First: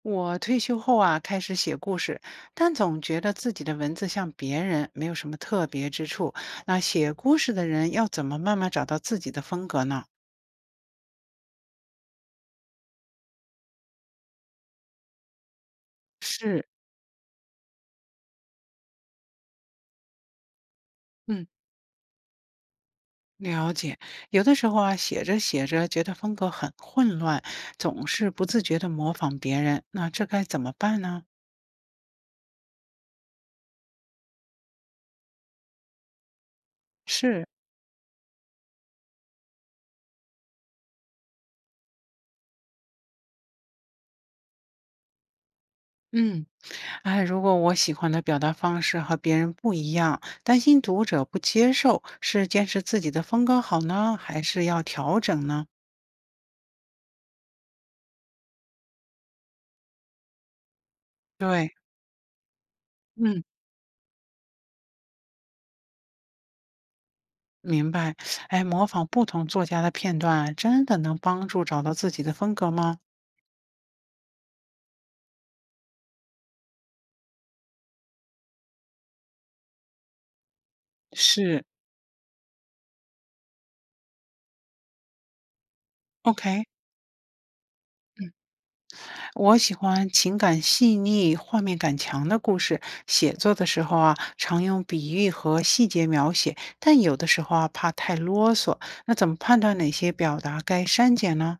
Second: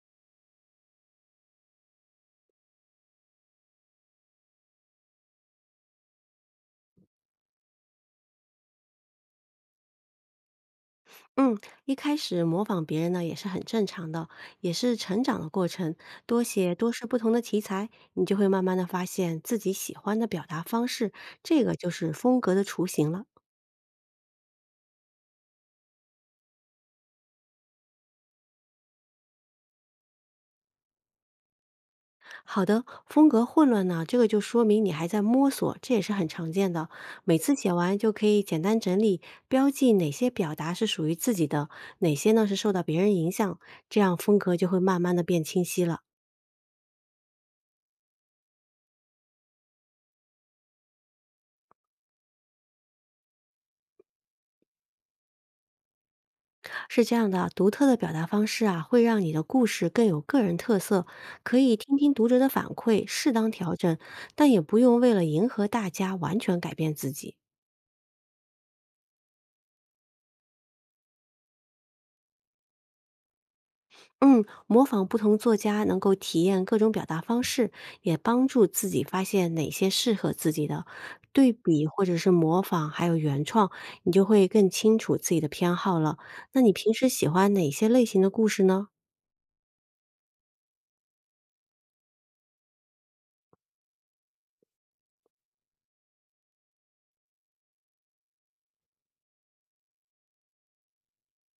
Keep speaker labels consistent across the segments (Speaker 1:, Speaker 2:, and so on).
Speaker 1: 我退休后啊，开始写故事，但总觉得自己的文字像别人，没有什么特别之处。那写故事的人要怎么慢慢找到自己的风格呢？
Speaker 2: 嗯，一开始模仿别人呢也是很正常的，也是成长的过程。多
Speaker 1: 是，
Speaker 2: 写多试不同的题材，你就会慢慢的发现自己喜欢的表达方式，
Speaker 1: 嗯，
Speaker 2: 这个就是风格的雏形了。
Speaker 1: 了解。有的时候啊，写着写着觉得风格很混乱，总是不自觉的模仿别人，那这该怎么办呢？
Speaker 2: 好的，风格混乱呢，这个就说明你还在摸索，这也是很常见的。每
Speaker 1: 是，
Speaker 2: 次写完就可以简单整理，标记哪些表达是属于自己的，哪些呢是受到别人影响，这样风格就会慢慢的变清晰了。
Speaker 1: 嗯，哎，如果我喜欢的表达方式和别人不一样，担心读者不接受，是坚持自己的风格好呢，还是要调整呢？
Speaker 2: 是这样的啊，独特的表达方式啊，会让你的故事更有个人特色，可
Speaker 1: 对，
Speaker 2: 以听听读者的反馈，适
Speaker 1: 嗯，
Speaker 2: 当调整，但也不用为了迎合大家完全改变自己。
Speaker 1: 明白。哎，模仿不同作家的片段啊，真的能帮助找到自己的风格吗？
Speaker 2: 嗯，模仿不同作家，能够体验各种表达方式，也帮助自己发现哪些适合自己的。对
Speaker 1: 是
Speaker 2: 比或者是模仿，还有原创，你就会更清楚自己的偏好了。那
Speaker 1: ，OK。
Speaker 2: 你平时喜欢哪些类型的故事呢？
Speaker 1: 我喜欢情感细腻、画面感强的故事。写作的时候啊，常用比喻和细节描写，但有的时候啊，怕太啰嗦。那怎么判断哪些表达该删减呢？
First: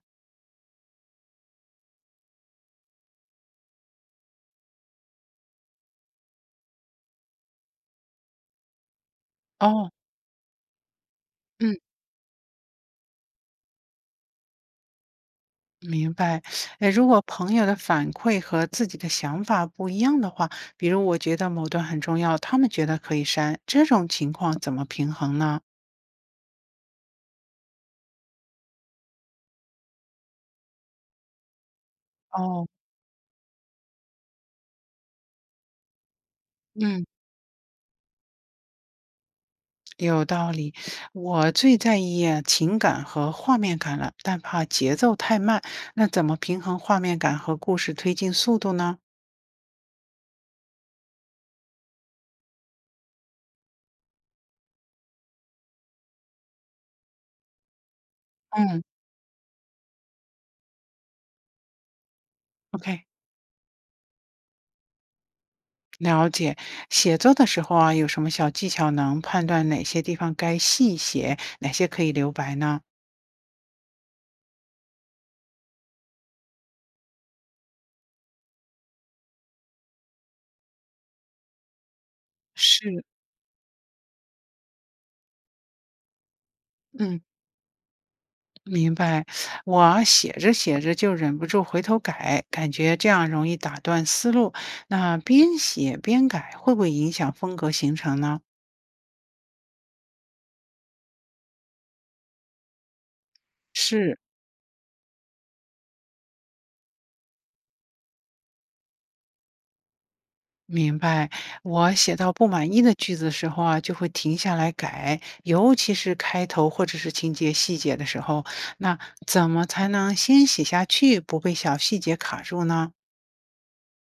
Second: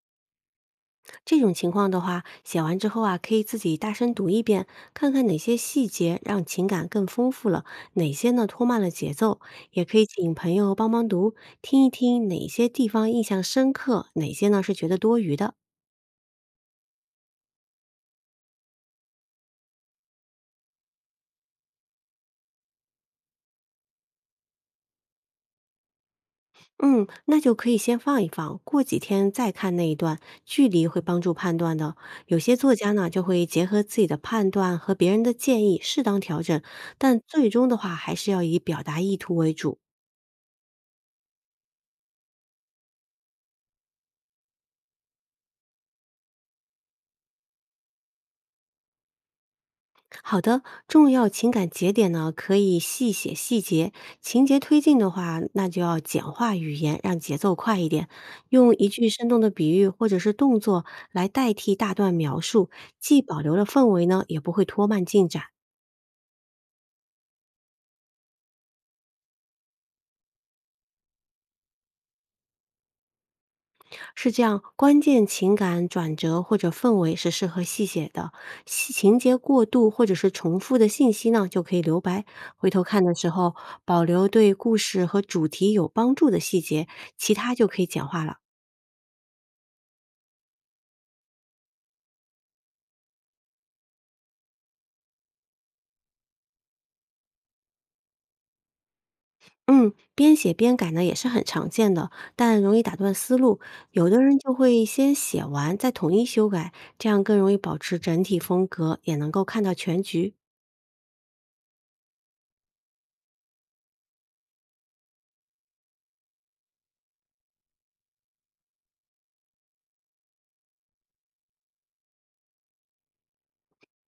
Speaker 2: 这种情况的话，写完之后啊，可以自己大声读一遍，看看哪些细节让情感更丰富了，哪些呢拖慢了节奏。也
Speaker 1: 哦，
Speaker 2: 可以请朋友帮忙读，
Speaker 1: 嗯。
Speaker 2: 听一听哪些地方印象深刻，哪些呢是觉得多余的。
Speaker 1: 明白，诶，如果朋友的反馈和自己的想法不一样的话，比如我觉得某段很重要，他们觉得可以删，这种情况怎么平衡呢？
Speaker 2: 嗯，那就可以先放一放，过几天再看那一段，距离会帮助判断的。有些
Speaker 1: 哦，
Speaker 2: 作家呢，就会结合自己的判断和别人的建议，适当调整，
Speaker 1: 嗯，
Speaker 2: 但最终的话，还是要以表达意图为主。
Speaker 1: 有道理。我最在意啊情感和画面感了，但怕节奏太慢，那怎么平衡画面感和故事推进速度呢？
Speaker 2: 好的，重要情感节点呢，可以细写细节，情节推进的话，那就要简化语言，让节奏快一点，用
Speaker 1: 嗯
Speaker 2: 一句生动的比喻或者是动作来代替大段描述，
Speaker 1: ，OK，
Speaker 2: 既保留了氛围呢，也不会拖慢进展。
Speaker 1: 了解。写作的时候啊，有什么小技巧能判断哪些地方该细写，哪些可以留白呢？
Speaker 2: 是这样，关键情感转折或者氛围是适合细写的，细情节过渡或者是重复的信息呢，就可以留白。回头看
Speaker 1: 是，
Speaker 2: 的时候，保留对故事和主题有帮助的细节，
Speaker 1: 嗯。
Speaker 2: 其他就可以简化了。
Speaker 1: 明白，我写着写着就忍不住回头改，感觉这样容易打断思路。那边写边改会不会影响风格形成呢？
Speaker 2: 嗯，边写边改呢也是很常见的，但容易打断思路。有
Speaker 1: 是，
Speaker 2: 的人就会先写完，再统一修改，这样更容易保持整体风格，也能够看到全局。
Speaker 1: 明白，我写到不满意的句子的时候啊，就会停下来改，尤其是开头或者是情节细节的时候，那怎么才能先写下去，不被小细节卡住呢？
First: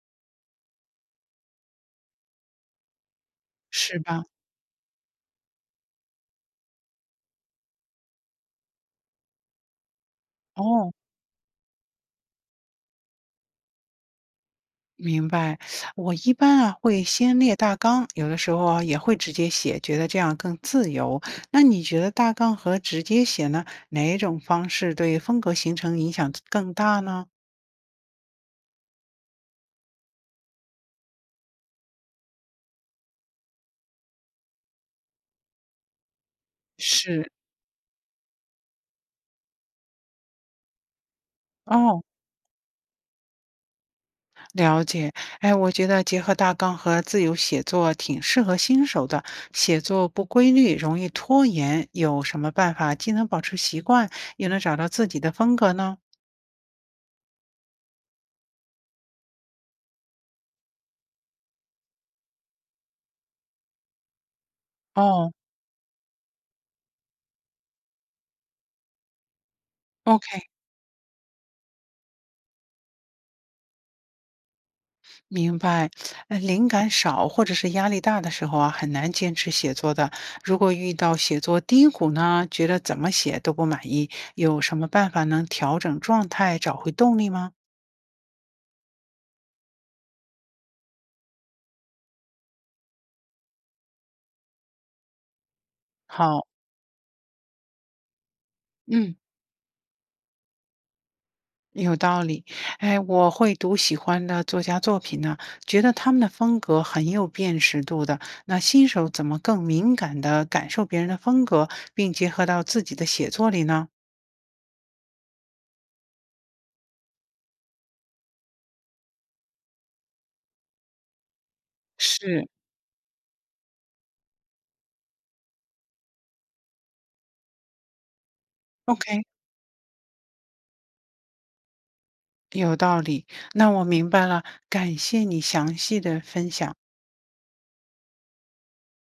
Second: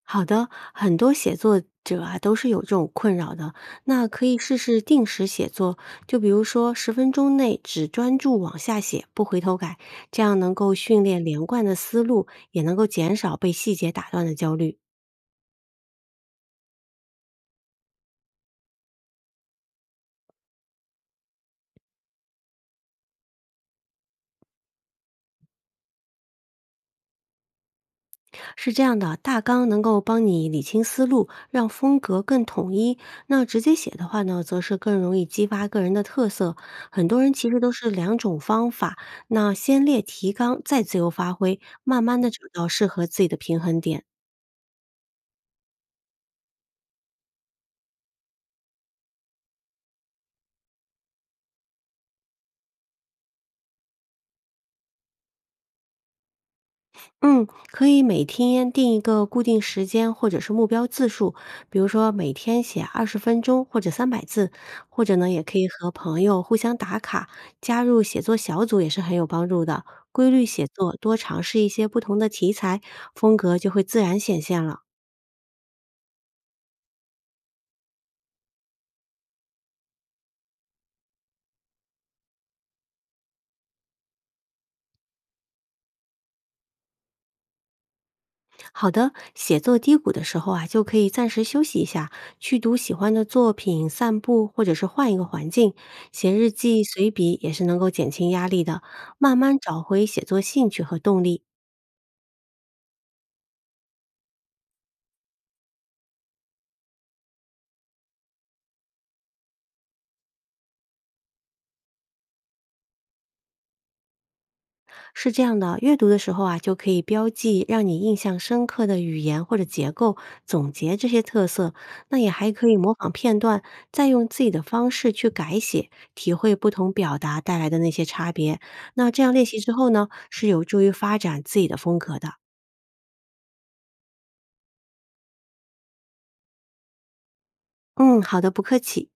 Speaker 2: 好的，很多写作者啊都是有这种困扰的，
Speaker 1: 是
Speaker 2: 那可
Speaker 1: 吧？
Speaker 2: 以试试定时写作，就比如说十分钟内只专注往下写，不回头改，这样能够
Speaker 1: 哦，
Speaker 2: 训练连贯的思路，也能够减少被细节打断的焦虑。
Speaker 1: 明白，我一般啊会先列大纲，有的时候啊也会直接写，觉得这样更自由。那你觉得大纲和直接写呢，哪一种方式对风格形成影响更大呢？
Speaker 2: 是这样的，大纲能够帮你理清思路，让风格更统一。那直接写的话呢，则是更容易激发个人的特色。很多
Speaker 1: 是，
Speaker 2: 人其实都是两种方法，那先列提纲，再自由发挥，
Speaker 1: 哦，
Speaker 2: 慢慢的找到适合自己的平衡点。
Speaker 1: 了解。哎，我觉得结合大纲和自由写作挺适合新手的，写作不规律，容易拖延，有什么办法既能保持习惯，又能找到自己的风格呢？
Speaker 2: 嗯，可以每天定一个固定时间或者是目标字数，比如说每天写20分钟或者300字，或者呢
Speaker 1: 哦
Speaker 2: 也可以和朋友互相打卡，加入写作小组也是很有帮助的。
Speaker 1: ，OK。
Speaker 2: 规律写作，多尝试一些不同的题材，风格就会自然显现了。
Speaker 1: 明白，灵感少或者是压力大的时候啊，很难坚持写作的。如果遇到写作低谷呢，觉得怎么写都不满意，有什么办法能调整状态，找回动力吗？
Speaker 2: 好的，写作低谷的时候啊，就可以暂时休息一下，去读喜欢的作品、散步，或者是换一个环境，写
Speaker 1: 好，
Speaker 2: 日记、随笔也是能够减轻压力的，
Speaker 1: 嗯，
Speaker 2: 慢慢找回写作兴趣和动力。
Speaker 1: 有道理。哎，我会读喜欢的作家作品呢，觉得他们的风格很有辨识度的。那新手怎么更敏感地感受别人的风格，并结合到自己的写作里呢？
Speaker 2: 是这样的，阅读的时候啊，就可以标记让你印象深刻的语言或者结构，总结这些特色。那也
Speaker 1: 是
Speaker 2: 还可以模仿片段，再用自己的方式去改写，体会不同表达带来的那些差别。那这
Speaker 1: ，OK。
Speaker 2: 样练习之后呢，是有助于发展自己的风格的。
Speaker 1: 有道理，那我明白了，感谢你详细的分享。
Speaker 2: 嗯，好的，不客气。